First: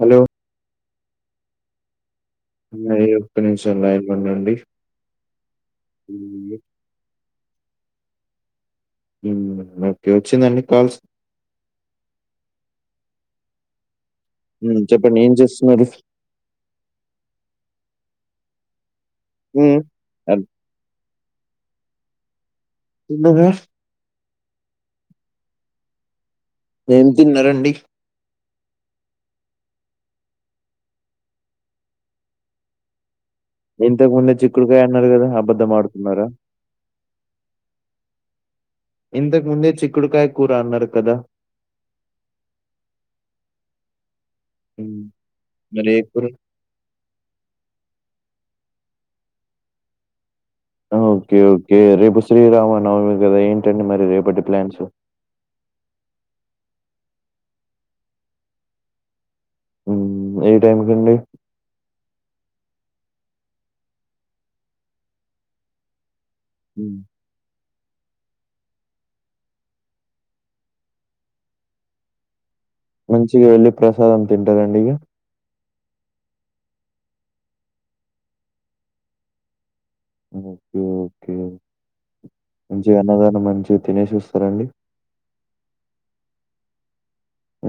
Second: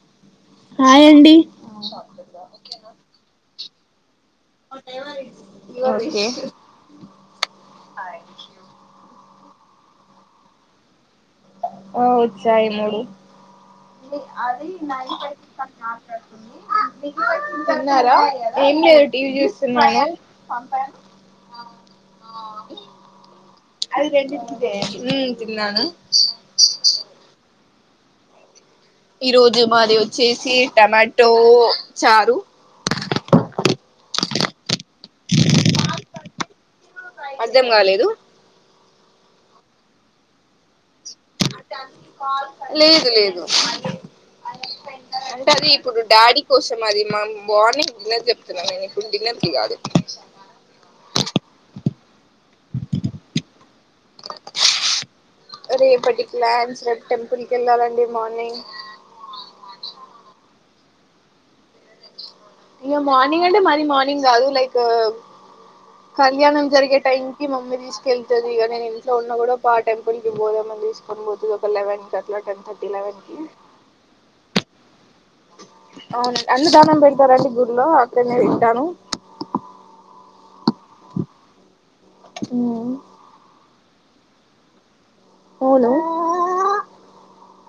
Hello hi అండి ఉన్నాయి. ఒక్క నిమిషం లైన్‌లో ఉండండి. ఓకే హ్మ్. ఉ ఓకే వచ్చిందెన్నీ కాల్స్ ఆ వచ్చాయి మూడు అది హ్మ్. నై చెప్పండి ఏం చేస్తున్నారు? మాట్లాడుతుందిన్నారా [unintelligible] ఏం లేదు టీవీ హ్మ్. చూస్తున్నాను అన్ తిన్నరా ఉ తిన్నాను ఏం తిన్నరండి ఈరోజు మాది వచ్చేసి టమాటో చారు ఇంతకుముందే చిక్కుడుకాయ అన్నారు కదా అబద్దం ఆడుతున్నారా అర్ధం కాలేదు ఇంతకు ముందే చిక్కుడుకాయ కూర అన్నారు కదా లేదు లేదు హ్మ్. అంటే అది మరి ఏ ఇప్పుడు కూర? డాడీ కోసం అది మార్నింగ్ తిన్నది చెప్ ప్పుంటన్న కాదు [unintelligible] ఓకే ఓకే రేపు శ్రీరామ నవమి గదా ఏంటి రేపటి ప్లాన్స్ టెంపుల్ కి వెళ్ళాలండి మార్నింగ్ ఉ ఏ టైంకండి ఇంక మార్నింగ్ అంటే మరీ మార్నింగ్ కాదు లైక్ కళ్యాణం జరిగే హ్మ్. టైం కి మమ్మీ తీసుకెళ్తది ఇక నేను ఇంట్లో ఉన్న కూడా పా ఆ టెంపుల్కిి పోదామని తీసుకొని పోతది ఒక లెవెన్ కట్లా టెన్థర్టీ మంచిగా వెళ్ళి ప్రసాదం తింటారండి ఇక అవునండి అన్న దానం పెడతారండి గుళ్ళో అక్కడనేే తింటాను ఓకే ఓకే మంచిగ అన్నదాన మంచి తినేసి వస్తారాండి ఎవలు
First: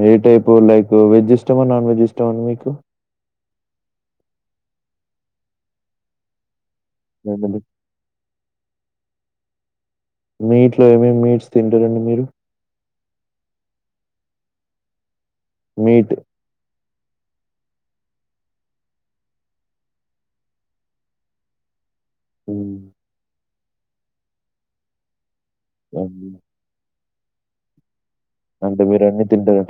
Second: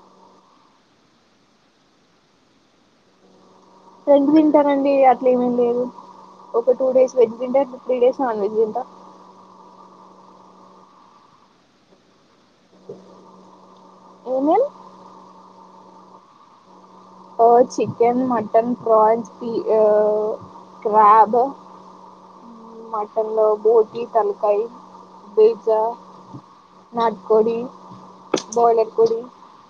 ఏ టైపు లైక్ వెజ్ ఇస్టమా నాన్ వెజ్ ఇస్టమా మీకు రెండ్ తింటనండి అట్లే ఏమేమి లేదు ఒక టూ డేస్ వెజ లేదండి. తింటాం త్రీ డేస్ నాన్ వెజ్ తింటాం మీట్ లో ఏమేమి మీట్స్ తింటారండి మీరు ఏమేం మీట్ ఆ చికెన్ మటన్ ప్రాన్స్ క్రాబ్ హ్మ్. మటన్ లొ బోటి తలకాయి బీజ అన్నీ. నాట్కోడి అంటే మీరు అన్ని తింటారు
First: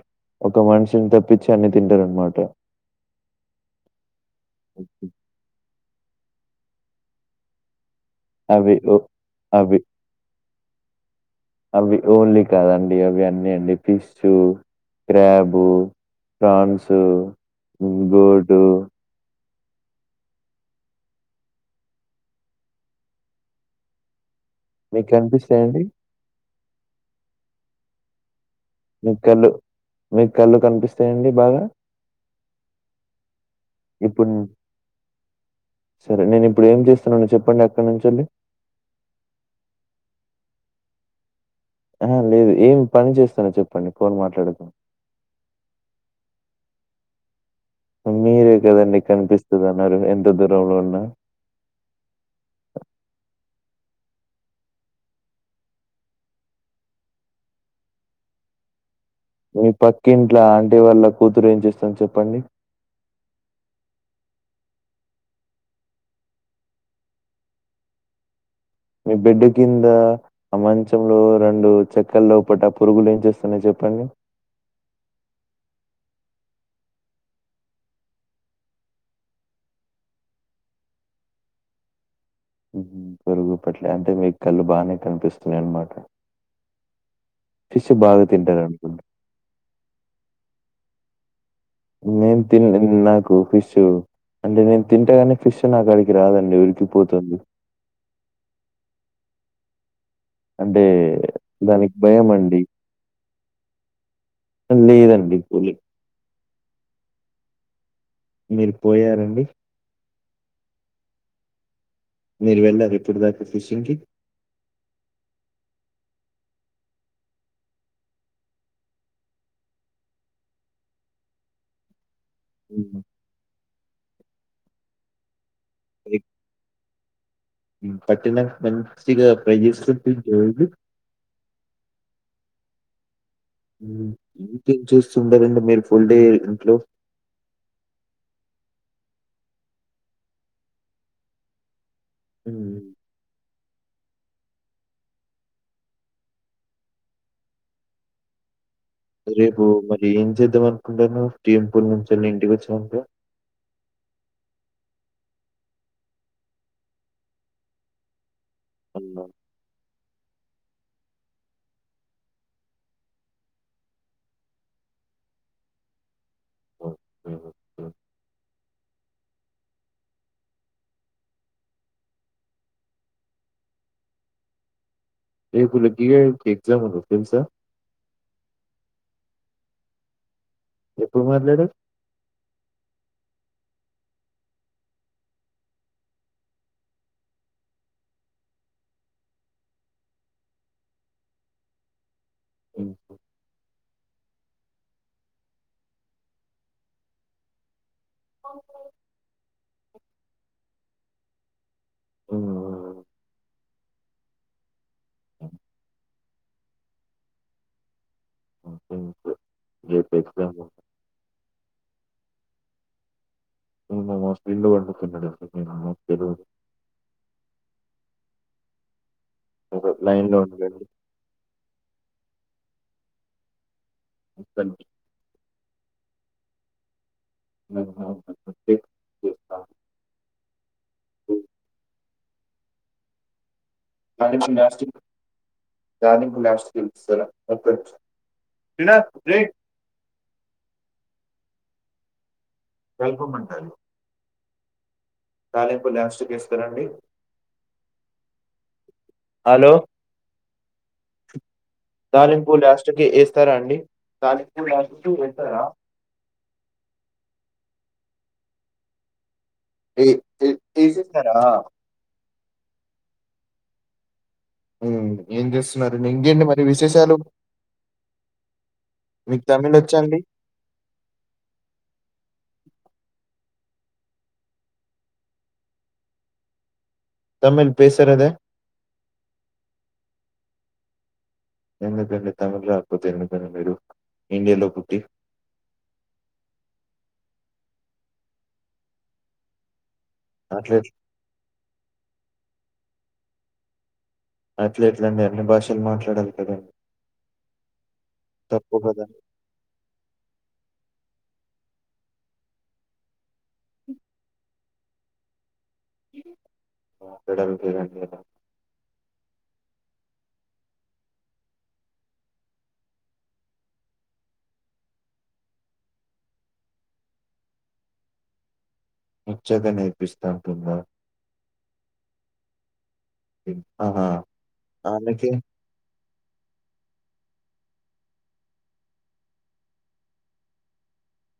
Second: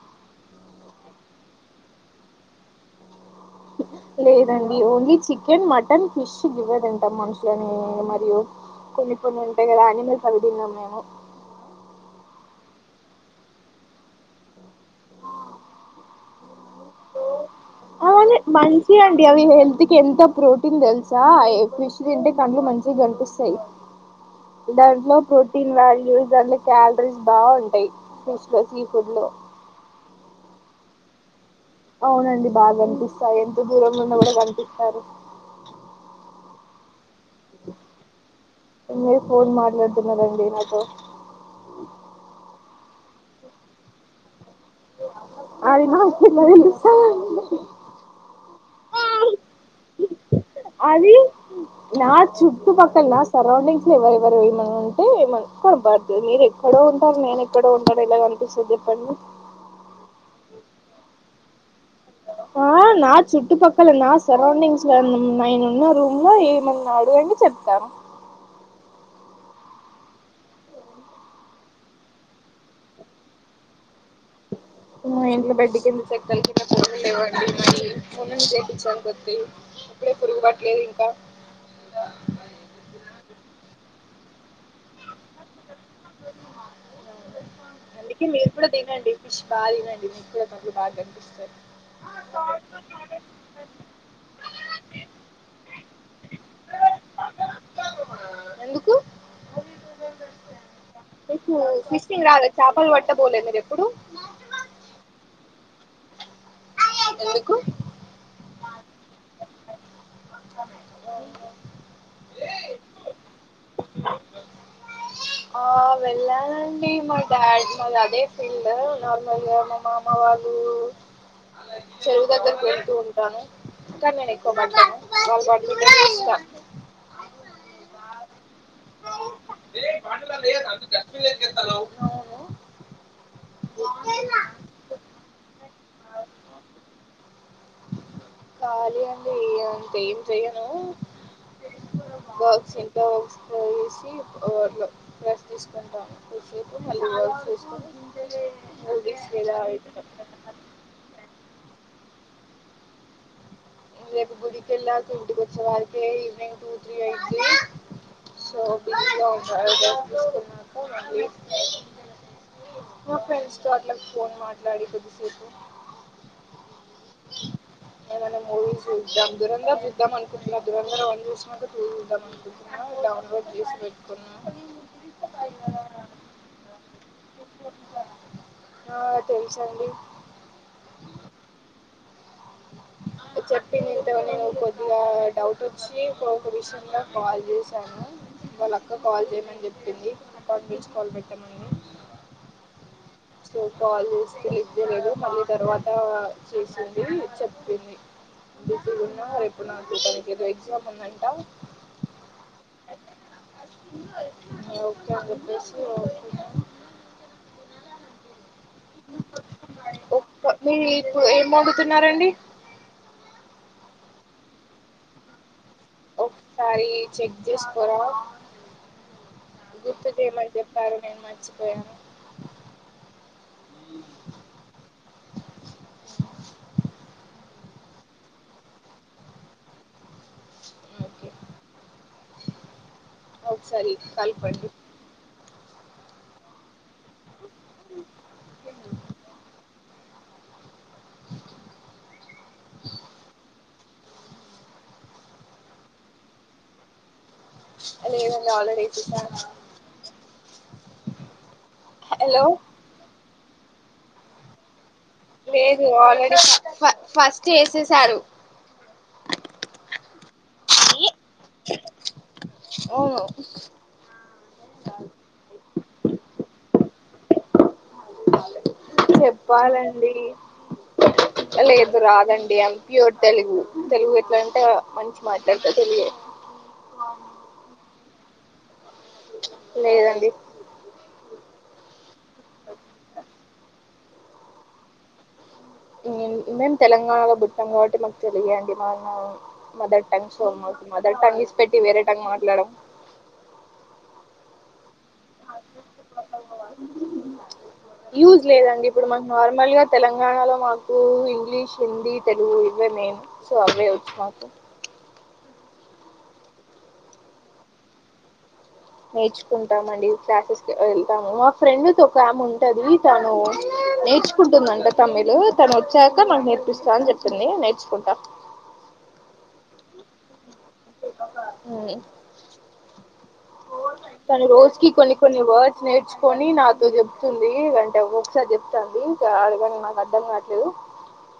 ఒక మనిషిని తప్పిించి అన్ని తింటార అనమాట లేదండి ఓన్లీ చికెన్ మటన్ ఫిష్ గివే తింటాం మనుషులనే మరియు అవి ఓ కొన్ని కొన్ని ఉంటయి అవి గదా అనిమల్స్ అవి తినం మేము అవి ఓన్లీ కాదండి అవి అన్నీ అండి ఫిష్ క్రాబ్ ప్రాన్స్ అవన్ని మంచివి అండి అవి హెల్త్ హెల్త్ కి ఎంత ప్రోటీన్ తెలుసా ఫిష్ తింటే కండ్లు మంచిగా కనిపిస్తాయి మీకు దాంట్లో ప్రోటీన్ కనిపిస్తాయండి? వాల్యూస్ దాంట్లో క్యాలరీస్ బాగుంటాయి లో సీ ఫుడ్ మీకు లో కళ్ళు మీకు కళ్ళు కనిపిస్తాయండి బాగా అవునండి బాగా కనిపిస్తాయి ఎంత దూరంలో ఉన్నా ఇప్పుడు కూడా కనిపిస్తారు సరే నేనిప్పుడు ఏం చేస్తున్నానో చెప్పండి అక్కడి నుంచెల్లి? మీరు ఫోన్ మాట్లాడుతున్నరండినాతో ఆ లేదు ఏం పని చేస్తానో చెప్పండి ఫోన్ మాట్లాడుతు అది మా కెలా తెలుస్తదండి మీరే కదండి కనిపిస్తుదన్నారు ఎంత దూరంలో ఉన్నా. అది నా చుట్పక్కల నా సరౌండింగ్ ఎవరు ఎవరు ఏమన్నా ఉంటే ఏమ కొనపడుతుంది మీరు ఎక్కడో ఉంటారు నేను ఎక్కడో ఉంటారు ఇలా అనిపిస్తుంది చెప్పండి మీ పక్కింట్ల అంటి వాళ్ళ కూతురు ఏం చేస్త ఆ నా చుట్పక్కల నా సరౌండింగ్స్ లో నైను ఉన్న రూమ్ లో ఏమన్నా అడుగండి చెప్తను మీ బెడ్డు కింద ఆ మంచంలో రెండు చెక్కల్లోపట ఆ పురుగులు ఏం చేస్తాన్నాయ చెప్పండి ఇంట్లో బడ్డి కింది చెక్క ఉండేవండి మీ మన్నం చేయిపంచాను కొద్ది ఇప్పుడే పురుగువట్లేదు ఇంకా [inaudible] పొరుగు పట్ల అంటే మీకు కళ్ళు బానే కనిపిస్తున్నాయి అన్నమాట వు అందుకే మీరు కూడా తినండి ఫిష్ బాగా తినండి మీకు కూడా బాగా కనిపిస్తాంది నేను తి నాకు ఫిష్ అంటే నేను తింటగానే ఫిష్ నకడికి రాదండి ఉరికిపోతుంది ఎందుకు అంటే మీకు దానికి ఫిషింగ్ భయం రాదా అండి చేపలు పట్టబోలే మీరు ఎప్పుడు అ లేదండిి ఎందుకు మీరు పోయారండి [inaudible] మీరు వెళ్ళారు ఇప్పుటి దాకా ఫిషింగ్ కి ఆ వెళ్ళానండి మా డాడీనళ్ళ అదే ఫీల్డ్ నార్మల్ గా మా మామ వాళ్ళు చెరువు దగ్గరకు వెళ్తూ హ్మ్. ఉంటాను కానీ నెన్ ఎక్కువ పట్టింపు వాళ్ళు పడ్తుంటే చూస్తా పట్టణం మంచించిగా ప్రజస్ జ అవు హు ఇంకేం చేస్తుంటారండి మీరు ఫుల్ డే ఇంట్లో కాలి అండి ఏం చెయను హ్మ్. వర్క్స్ ఇట్ వర్క్ వేసి వ అట్లా రెస్ట్ తీసుకుంటాను కొదిసేపు మళ్ళీ వర్క్ చేసుకొని మూవీస్ లేదా రేపు మరి ఏం చేద్దాం అనుకుంటావ్ టెంపుల్ నుంచి కేళ్ళీ ఇంటికి వచ్చినాక రేపు గుడికి కెల్లాక ఇంటికి వచ్చే వారికిే ఈవినింగ్ టూ త్రీ అయిద్ధి సో [unintelligible] మా ఫ్రెండ్స్ తో అట్లా ఫోన్ మాట్లాడి కొద్దిసేపు ఏమన్నా మూవీ చూద్దాం దురంరం చూద్దాం అనుకుంటున్నా దూరంధం వన్ చూసినక టూ చూద్దాం అనుకుంటున్నా డౌన్లోడ్ చేసి పెట్టుకున్నా రేపు లక్కీ గాడికి ఎగ్జామ్ ఉంది తెలుసా? తెల్సండి ఇప్పుడు మాట్లాడవ్ [inaudible] చెప్పింది ఇంతవని కొద్దిగా డౌట్ వచ్చి ఒక్క విషయంలో కాల్ చేశాను వాళ్ళ అక్క కాల్ చేయమని చెప్పింది కాన్ఫరెన్స్ నుంచి కాల్ పెట్టాము మేను ఉమ్. సో కాల్ చేసి లిఫ్ట్ చేయలేదు మళ్ళీ తర్వాత చేసింది చెప్పింది ఉన్నా రేపు నాకు తనకి ఏదో ఎగ్జామ్ ఉందంటా [inaudible] ఉమ్, ఒకే అని చెప్పేసి ఒకే [inaudible] ఉమ్, ఉమ్, ఉమ్. రేపు [inaudible] ఎగ్జామ్ ఉంది. ఒక్కమీ ఏం వండుతున్నారు అండి నేను మా ఫ్రెండ్ వండుతున్నాడేమో ఒకసారి చెక్ చేసుకోరా గుర్తు లైన్‌లో చేమని ఉండండి. చెప్పారు నేను మర్చిపోయాను ఇక్క నుండి [inaudible] నాకు జాబ్ రాకపోతే చెప్తాగు ఓకే [inaudible] సరి కలపండి [unintelligible] చిన్న ప్లేట్ [inaudible] వెళ్ళిపోమంటారు తాలింపు లాస్టుకు ఏస్తారండి లేదండీ ఆల్రెడీ ఏసెసామ్ హలో తాలింపు లాస్ట్ కి వేస్తారా అండి తాలింపు నాకు లేదు ఆల్రెడీ ఫ ఫ ఫస్ట్ ఏసేసారు ఏ తె ఎసేసినార ఓ ఆ హు ఏం చేస్తున్నారండీ ఇంకేంటి మరి విశేషాలు మీకు తమిళ్ వచ్చా చెప్పాలండి అండి లేదు రాదండి అం ప్యూర్ తెలుగు తెలుగు ఎట్లా అంటే మంచి మాట్లాడత తెలుగే తమిళ్ పెసరదే ప్చ్ లేదండి ఎందుకండి తమిళ్ రాకపోతే ఎందుకండీ మీరు ఇండియలో పుట్టి మేం మేం తెలంగాణలో పుట్టాం కాబట్టి మాకు తెలుగే అండి మనా మదర్ టంగ్ అండ్ సో అట్లే మదర్ టంగ్ ఇడిచిపెట్టి వేరే టంగ్ మాట్లాడం అట్లెట్ల అండి అన్ని భాషలు మాట్లాడాలి కదా యూజ్ తప్పు లేదండి ఇప్పుడు మాకూ నార్మల్ గా తెలంగాణలో మాకు ఇంగ్లీష్ హిందీ తెలుగు ఇవే మెయిన్ సో అవే వచ్చు మాకు [unintelligible] రాపియడానికే అండీ ఎల నేర్చుకుంటామండి క్లాసెస్ కి వెళ్తాము మా ఫ్రెండ్ ఒకముంటది తను నేర్చుకుంటుందంట తమిలు తను వచ్చాక నాకు నేర్పిస్తా అని చెప్పింది నేర్చుకుంటా ఒచ్చాకా నేర్పిస్తా అంటుందా ఆహా! తను రోజుకి కొన్ని ఆమెకే కొన్ని వార్డ్స్ నేర్చు కొని నాతో చెప్తుంది అంటే ఒక్కోకసారి చెప్తాంది ఇంకా అర్ధం నాకు అర్ధం కాట్లేదు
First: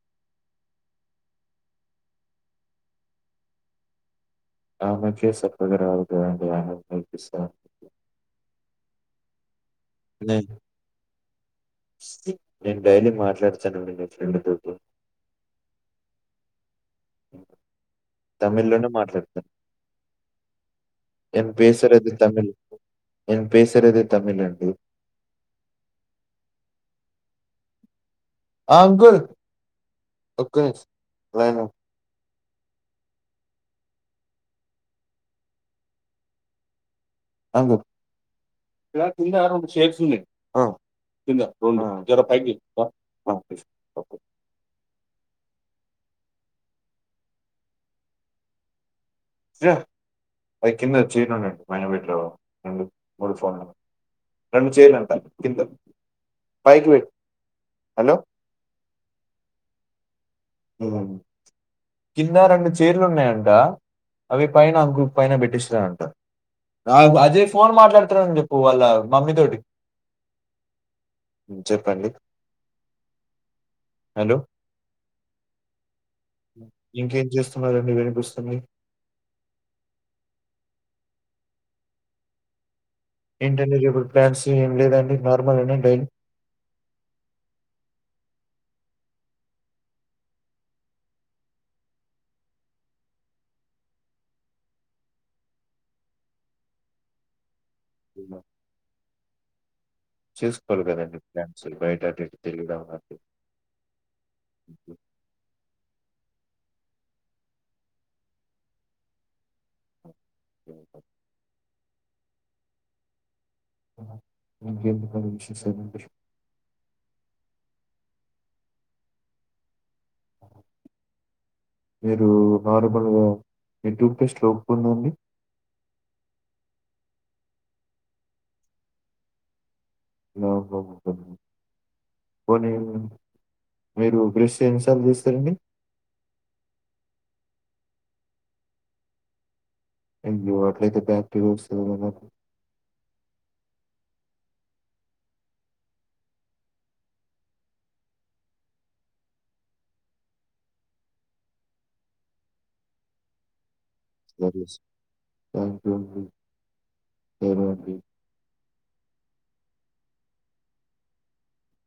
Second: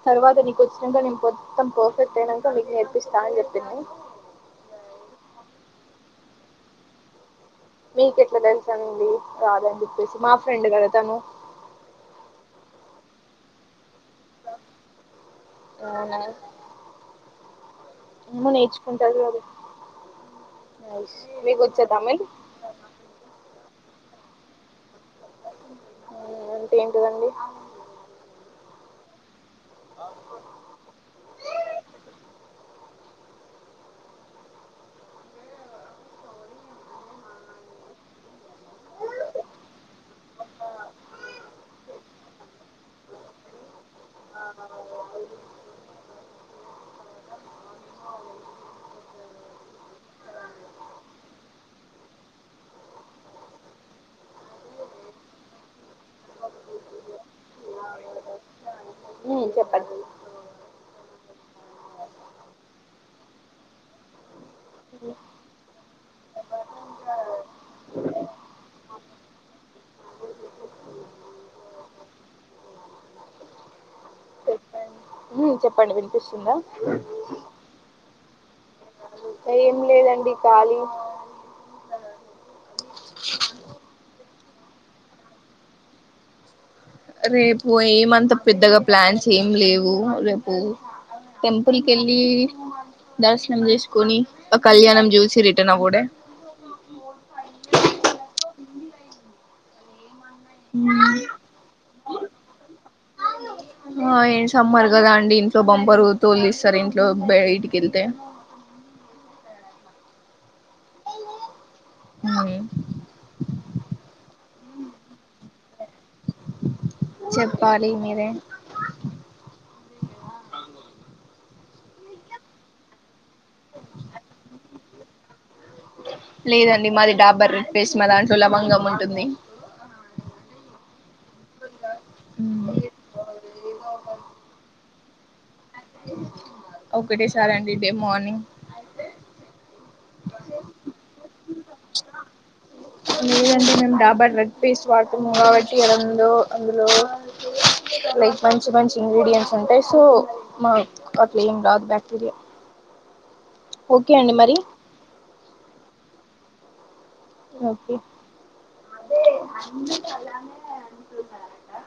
తర్వాత నీకు వచ్చినాక నేను మొత్తం పర్ఫెక్ట్ అయినాక నీకు నేర్పిస్తా అని చెప్పింది ఆమేకే సక్కగరాదు కదండీ ఆమే మీకు నేర్పిస్తద రాదండి నేను నేను డైలీ మాట్లాడుతాను నేను అవునా ఏమో తమిళ్ లోనే నేర్చుకుంటారు కదా మాట్లాడుతాను మీకు వచ్చా ఎంపెసరదే తమిళ్ ఎంపెసరదే తమిల్ అండి ఉమ్ అంటే ఏంటిదండి ఆ అంకుల్ ఒక్క నిమిషం లైన్ లో ఉండు అంగు ఇక్కడ కుందారం షేర్స్ ఉన్నాయి ఇందా రోనా జరా పైకి [unintelligible] ఆ ఆమె [unintelligible] య అయికిింద చైర్ లో ఉన్నయి పైనా పెట్ట లేవ ఎందుకు [unintelligible] రెండు చైర్ అంటా కింద పైకి పెట్టు హలో ఉమ్ చెప్పండి ఊ కింద రెండు చైర్ లు ఉన్నాయంట అవి పైన అంకుల్ పైన పెట్టిస్తాడంటా. ఆగు అజయ్ ఫోన్ మాట్లాడుతున్నాడు అని చెప్పు వాళ్ళ మమ్మీ తోటి. ఉమ్ చెప్పండి హలో. చెప్పండి ఉమ్ చెప్పండి వినిపిస్తుందా ఇంకేం చేస్తున్నారండి వినిపిస్తుంది. ఏంలేదండి ఖాళీ. ఇంటెలిజబుల్ ప్లాన్స్ ఏం లేదండి నార్మల్ ఏనా డైన్. రేపు ఏమంతా పెద్దగా ప్లాన్స్ ఏమి లేవు రేపు. టెంపుల్ కెళ్ళి. దర్శనం చేసుకొని ఆ కళ్యాణం చూసి రిటర్న్ అవ్వుడే. అవునా. చూసుకోవాలి కదండి ప్లాన్స్ బయట అటుఇటు తిరిగిరావడానికి. ఆహ్ ఏం సమ్మరో కదా అండి. ఇంట్లో బంపరు తోలేసి. సరే ఇంట్లో బయటికి వేళ్తే. ఉమ్ ఆహ్. ఇంకా ఏంటి మరి విశేషాలు. చెప్పాలి మీరే. [inaudible] మీరు నార్మల్గా మీ టూత్పేస్ట్ లో ఉప్పుదండి. లేదండి మాది డాబర్ రెడ్ పేస్ట్ మా దాంట్లో లవంగం ఉంటుంది. ఓహో పోనీ. మీరు బ్రెష్ ఎన్నిసార్లు చేస్తారండి. ఒకటే సారి అండి డే మార్నింగ్. అట్లయితే బ్యాక్టిరియా వస్తది కదాండి. లేదండి మేము డాబర్ రెడ్ పేస్ట్ వాడతున్నాము కాబట్టి ఎలాంగో అందులో. లైక్ ఆహ్ మంచి మంచి ఇంగ్రీడియంట్స్ ఉంటాయి సో మాక్ అట్లా ఏం రాదు బ్యాక్టీరియా. ఓకే అండి మరి. థ్యాంక్ యూ అండి సరే అండి. అదే అన్ని [unintelligible] చూసారంట.